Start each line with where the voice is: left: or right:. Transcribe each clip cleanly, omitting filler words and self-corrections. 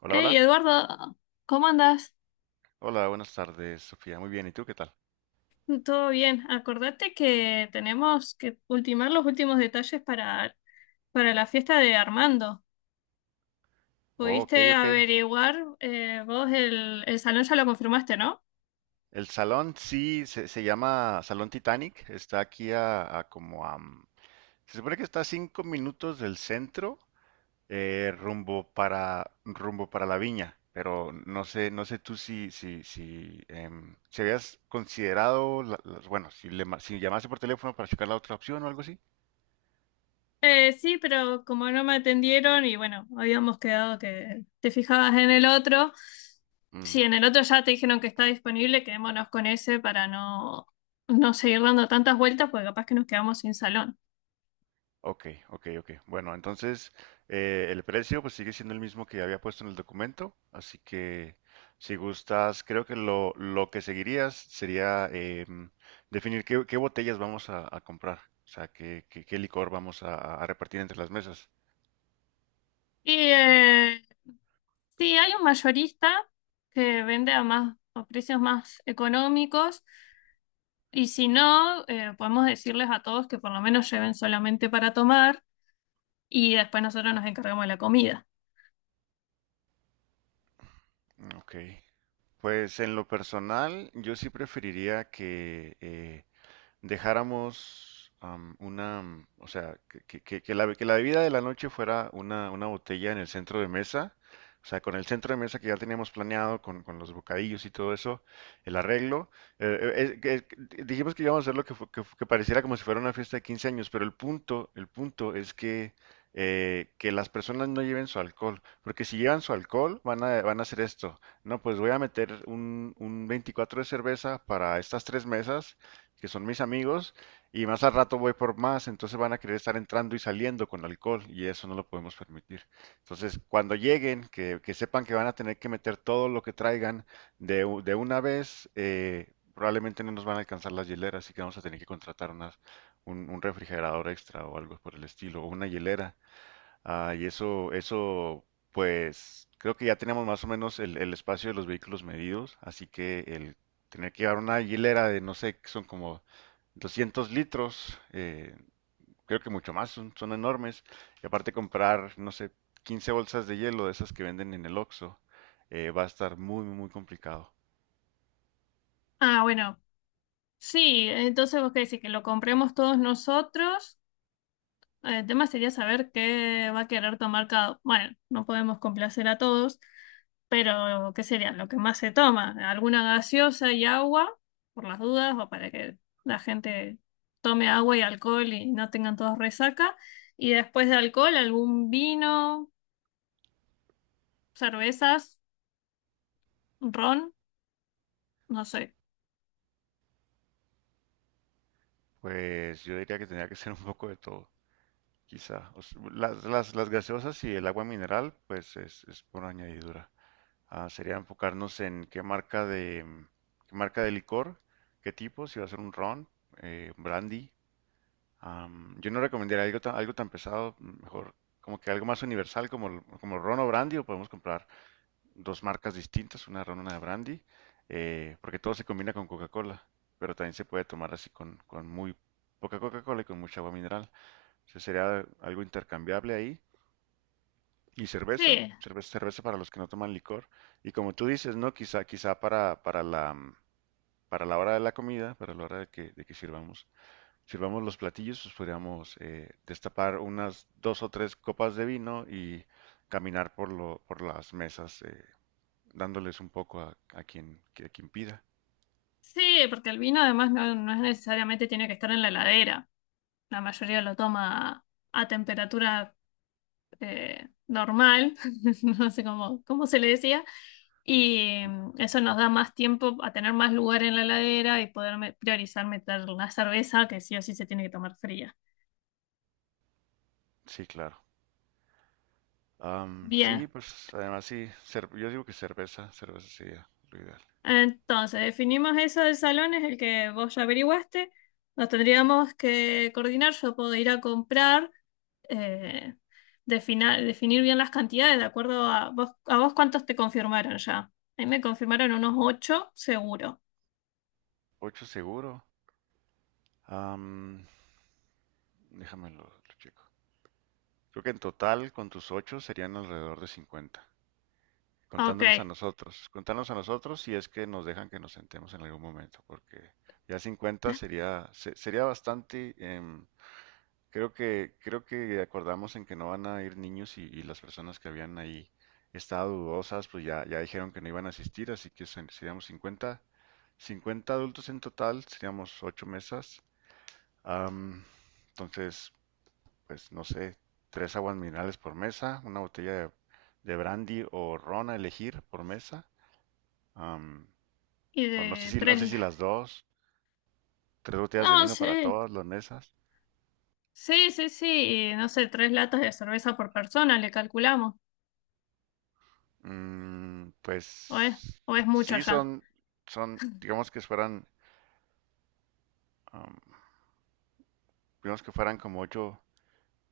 right: Hola,
left: Hey,
right: hola.
left: Eduardo, ¿cómo andas?
right: Hola, buenas tardes, Sofía. Muy bien, ¿y tú qué tal?
left: ¿Todo bien? Acordate que tenemos que ultimar los últimos detalles para la fiesta de Armando.
right: Oh, ok,
left: ¿Pudiste
right: ok.
left: averiguar? Vos el salón ya lo confirmaste, ¿no?
right: El salón sí se llama Salón Titanic. Está aquí a como a... mm, Se supone que está a 5 minutos del centro, rumbo para la viña. Pero no sé tú si habías considerado, bueno, si llamase por teléfono para checar la otra opción o algo así.
left: Sí, pero como no me atendieron y bueno, habíamos quedado que te fijabas en el otro. Si
right: Mm.
left: en el otro ya te dijeron que está disponible, quedémonos con ese para no, no seguir dando tantas vueltas porque capaz que nos quedamos sin salón.
right: Ok, ok, ok. Bueno, entonces el precio pues sigue siendo el mismo que había puesto en el documento, así que si gustas, creo que lo que seguirías sería definir qué botellas vamos a comprar, o sea, qué licor vamos a repartir entre las mesas.
left: Y sí, hay un mayorista que vende a más a precios más económicos y si no, podemos decirles a todos que por lo menos lleven solamente para tomar y después nosotros nos encargamos de la comida.
right: Ok. Pues en lo personal, yo sí preferiría que dejáramos, o sea, que la bebida de la noche fuera una botella en el centro de mesa, o sea, con el centro de mesa que ya teníamos planeado, con los bocadillos y todo eso, el arreglo. eh, eh, eh, que- Dijimos que íbamos a hacer lo que, fu- que, fu- que pareciera como si fuera una fiesta de 15 años, pero el punto es que las personas no lleven su alcohol, porque si llevan su alcohol van a hacer esto. No, pues voy a meter un 24 de cerveza para estas tres mesas que son mis amigos, y más al rato voy por más, entonces van a querer estar entrando y saliendo con alcohol, y eso no lo podemos permitir. Entonces, cuando lleguen, que sepan que van a tener que meter todo lo que traigan de una vez, probablemente no nos van a alcanzar las hieleras, así que vamos a tener que contratar unas, un refrigerador extra o algo por el estilo, o una hielera. Ah, y pues creo que ya tenemos más o menos el espacio de los vehículos medidos, así que el tener que llevar una hilera de, no sé, que son como 200 litros, creo que mucho más, son enormes. Y aparte comprar, no sé, 15 bolsas de hielo de esas que venden en el Oxxo, va a estar muy, muy, muy complicado.
left: Ah, bueno, sí, entonces vos qué decís, que lo compremos todos nosotros. El tema sería saber qué va a querer tomar cada. Bueno, no podemos complacer a todos, pero ¿qué sería lo que más se toma? ¿Alguna gaseosa y agua, por las dudas, o para que la gente tome agua y alcohol y no tengan todos resaca? Y después de alcohol, algún vino, cervezas, ron, no sé.
right: Pues yo diría que tendría que ser un poco de todo, quizá. O s- las gaseosas y el agua mineral, pues es por añadidura. Ah, sería enfocarnos en qué marca de licor, qué tipo, si va a ser un ron, un brandy. Yo no recomendaría algo tan pesado, mejor como que algo más universal como el ron o brandy, o podemos comprar dos marcas distintas, una de ron, una de brandy, porque todo se combina con Coca-Cola, pero también se puede tomar así con muy poca Coca-Cola y con mucha agua mineral. O sea, sería algo intercambiable ahí. Y cerveza,
left: Sí,
right: cerveza, cerveza para los que no toman licor. Y como tú dices, ¿no? Quizá para la hora de la comida, para la hora de que sirvamos, sirvamos los platillos, pues podríamos destapar unas dos o tres copas de vino y caminar por las mesas, dándoles un poco a quien, a quien pida.
left: sí, porque el vino además no, no es necesariamente tiene que estar en la heladera. La mayoría lo toma a temperatura normal, no sé cómo se le decía, y eso nos da más tiempo a tener más lugar en la heladera y poder priorizar meter la cerveza que sí o sí se tiene que tomar fría.
right: Sí, claro. Sí,
left: Bien,
right: pues además sí, yo digo que cerveza sería lo ideal.
left: entonces definimos eso del salón, es el que vos ya averiguaste. Nos tendríamos que coordinar, yo puedo ir a comprar, eh, definir bien las cantidades, de acuerdo a vos cuántos te confirmaron ya. A mí me confirmaron unos ocho, seguro.
right: Ocho seguro. Am, Déjamelo, lo checo. Creo que en total con tus ocho serían alrededor de 50, contándonos a
left: Ok.
right: nosotros. Contándonos a nosotros si es que nos dejan que nos sentemos en algún momento, porque ya 50 sería, sería bastante. Creo que acordamos en que no van a ir niños y las personas que habían ahí estado dudosas, pues ya dijeron que no iban a asistir, así que seríamos 50, 50 adultos en total, seríamos ocho mesas. Am, entonces, pues no sé, tres aguas minerales por mesa, una botella de brandy o ron a elegir por mesa. am,
left: Y
right: o no sé
left: de
right: si, no
left: tres...
right: sé
left: la-
right: si las dos, tres botellas
left: No,
right: de vino
left: sí.
right: para todas las mesas.
left: Sí, sí, sí. Y no sé, tres latas de cerveza por persona, le calculamos.
right: Mm,
left: O es,
right: pues
left: o es mucho
right: sí
left: ya.
right: digamos que fueran, am, digamos que fueran como ocho.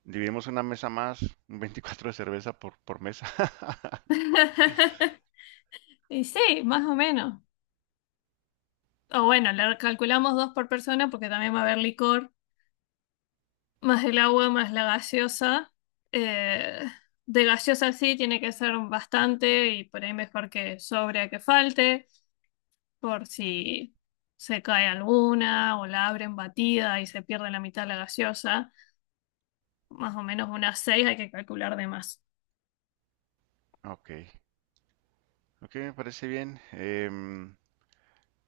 right: Dividimos una mesa más, un 24 de cerveza por mesa.
left: Y sí, más o menos. O bueno, le calculamos dos por persona porque también va a haber licor, más el agua, más la gaseosa. Eh, de gaseosa sí, tiene que ser bastante y por ahí mejor que sobre a que falte, por si se cae alguna o la abren batida y se pierde la mitad de la gaseosa. Más o menos unas seis, hay que calcular de más.
right: Ok, ok, me parece bien.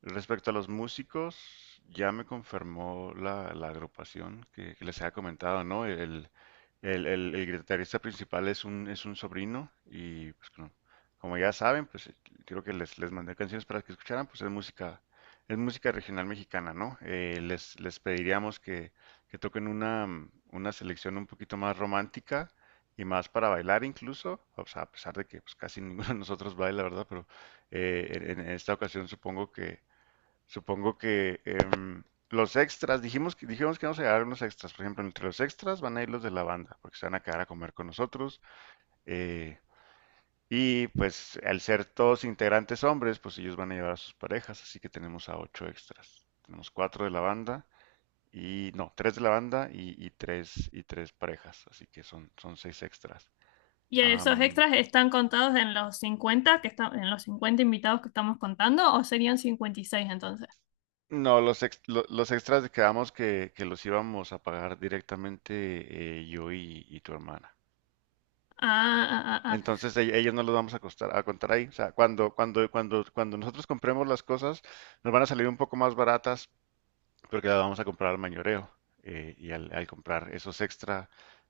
right: Respecto a los músicos, ya me confirmó la agrupación que les había comentado, ¿no? El guitarrista principal es un sobrino y pues como, como ya saben, pues creo que les mandé canciones para que escucharan, pues es música regional mexicana, ¿no? Les pediríamos que toquen una selección un poquito más romántica y más para bailar incluso, o sea, a pesar de que pues, casi ninguno de nosotros baila, ¿verdad? Pero en esta ocasión supongo que Supongo que em, los extras, dijimos que vamos a llevar unos extras. Por ejemplo, entre los extras van a ir los de la banda, porque se van a quedar a comer con nosotros. eh, y pues al ser todos integrantes hombres, pues ellos van a llevar a sus parejas, así que tenemos a ocho extras. Tenemos cuatro de la banda y no, tres de la banda y tres y tres parejas, así que son seis extras.
left: Y esos
right: Am,
left: extras están contados en los 50 invitados que estamos contando, o serían 56 entonces.
right: no, los extras quedamos que los íbamos a pagar directamente, yo y tu hermana.
left: Ah, ah, ah, ah.
right: Entonces ellos no los vamos a contar ahí. O sea, cuando, nosotros compremos las cosas, nos van a salir un poco más baratas porque las vamos a comprar al mayoreo. Y al comprar esos extra,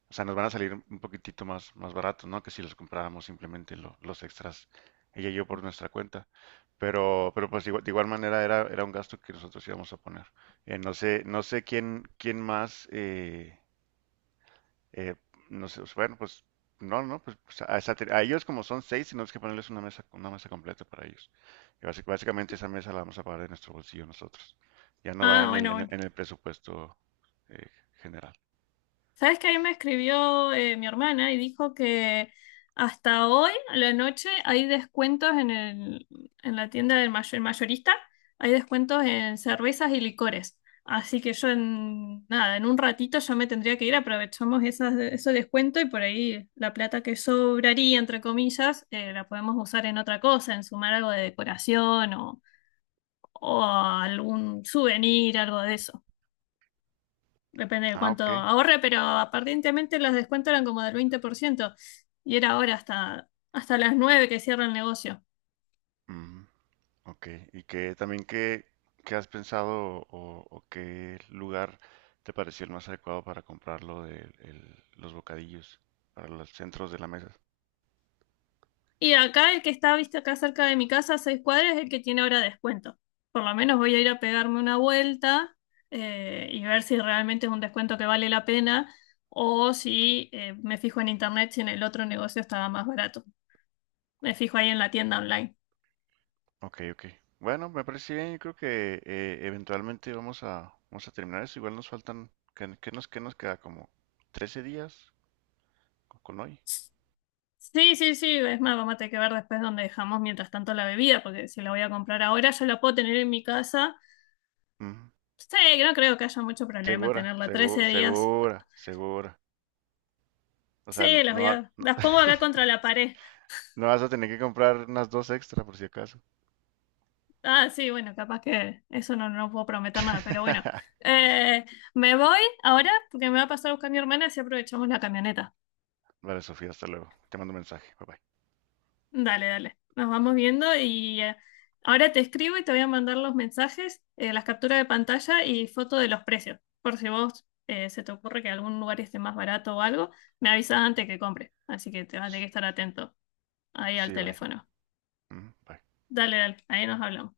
right: o sea, nos van a salir un poquitito más, más baratos, ¿no? Que si los compráramos simplemente los extras, ella y yo por nuestra cuenta. Pero, pues de igual manera era un gasto que nosotros íbamos a poner. No sé quién más. Eh, no sé, pues, bueno, pues no, no, a ellos como son seis, tenemos que ponerles una mesa completa para ellos. Y básicamente esa mesa la vamos a pagar de nuestro bolsillo nosotros. Ya no va
left: Ah,
right: en el,
left: bueno, bueno.
right: presupuesto, eh, general.
left: Sabes que ahí me escribió mi hermana y dijo que hasta hoy, a la noche, hay descuentos en la tienda del mayorista, hay descuentos en cervezas y licores. Así que yo en nada, en un ratito yo me tendría que ir, aprovechamos ese descuento y por ahí la plata que sobraría, entre comillas, la podemos usar en otra cosa, en sumar algo de decoración o algún souvenir, algo de eso depende de
right: Ah,
left: cuánto
right: ok.
left: ahorre, pero aparentemente los descuentos eran como del 20%. Y era ahora hasta las 9 que cierra el negocio.
right: Ujú, ok. Y qué has pensado, o qué lugar te pareció el más adecuado para comprarlo de los bocadillos para los centros de la mesa.
left: Y acá el que está, viste, acá cerca de mi casa, a 6 cuadras, es el que tiene ahora descuento. Por lo menos voy a ir a pegarme una vuelta y ver si realmente es un descuento que vale la pena o si me fijo en internet si en el otro negocio estaba más barato. Me fijo ahí en la tienda online.
right: Ok, ok. Bueno, me parece bien. Yo creo que eventualmente vamos a terminar eso. Igual nos faltan, ¿qué nos queda? Como 13 días con hoy.
left: Sí, sí, sí, es más, vamos a tener que ver después dónde dejamos mientras tanto la bebida, porque si la voy a comprar ahora, yo la puedo tener en mi casa.
right: Ujú.
left: Sí, no creo que haya mucho problema
right: Segura,
left: tenerla 13 días.
right: segura. O sea,
left: Sí,
right: no, no,
left: las pongo acá contra la pared.
right: no vas a tener que comprar unas dos extra por si acaso.
left: Ah, sí, bueno, capaz que eso no, no puedo prometer nada, pero bueno. Eh, Me voy ahora porque me va a pasar a buscar mi hermana y si aprovechamos la camioneta.
right: Vale, Sofía, hasta luego. Te mando un mensaje. Bye bye.
left: Dale, dale. Nos vamos viendo y ahora te escribo y te voy a mandar los mensajes, las capturas de pantalla y foto de los precios. Por si vos se te ocurre que algún lugar esté más barato o algo, me avisas antes que compre. Así que te vas a tener que estar atento ahí al
right: Sí, bye.
left: teléfono.
right: Ujú, bye.
left: Dale, dale. Ahí nos hablamos.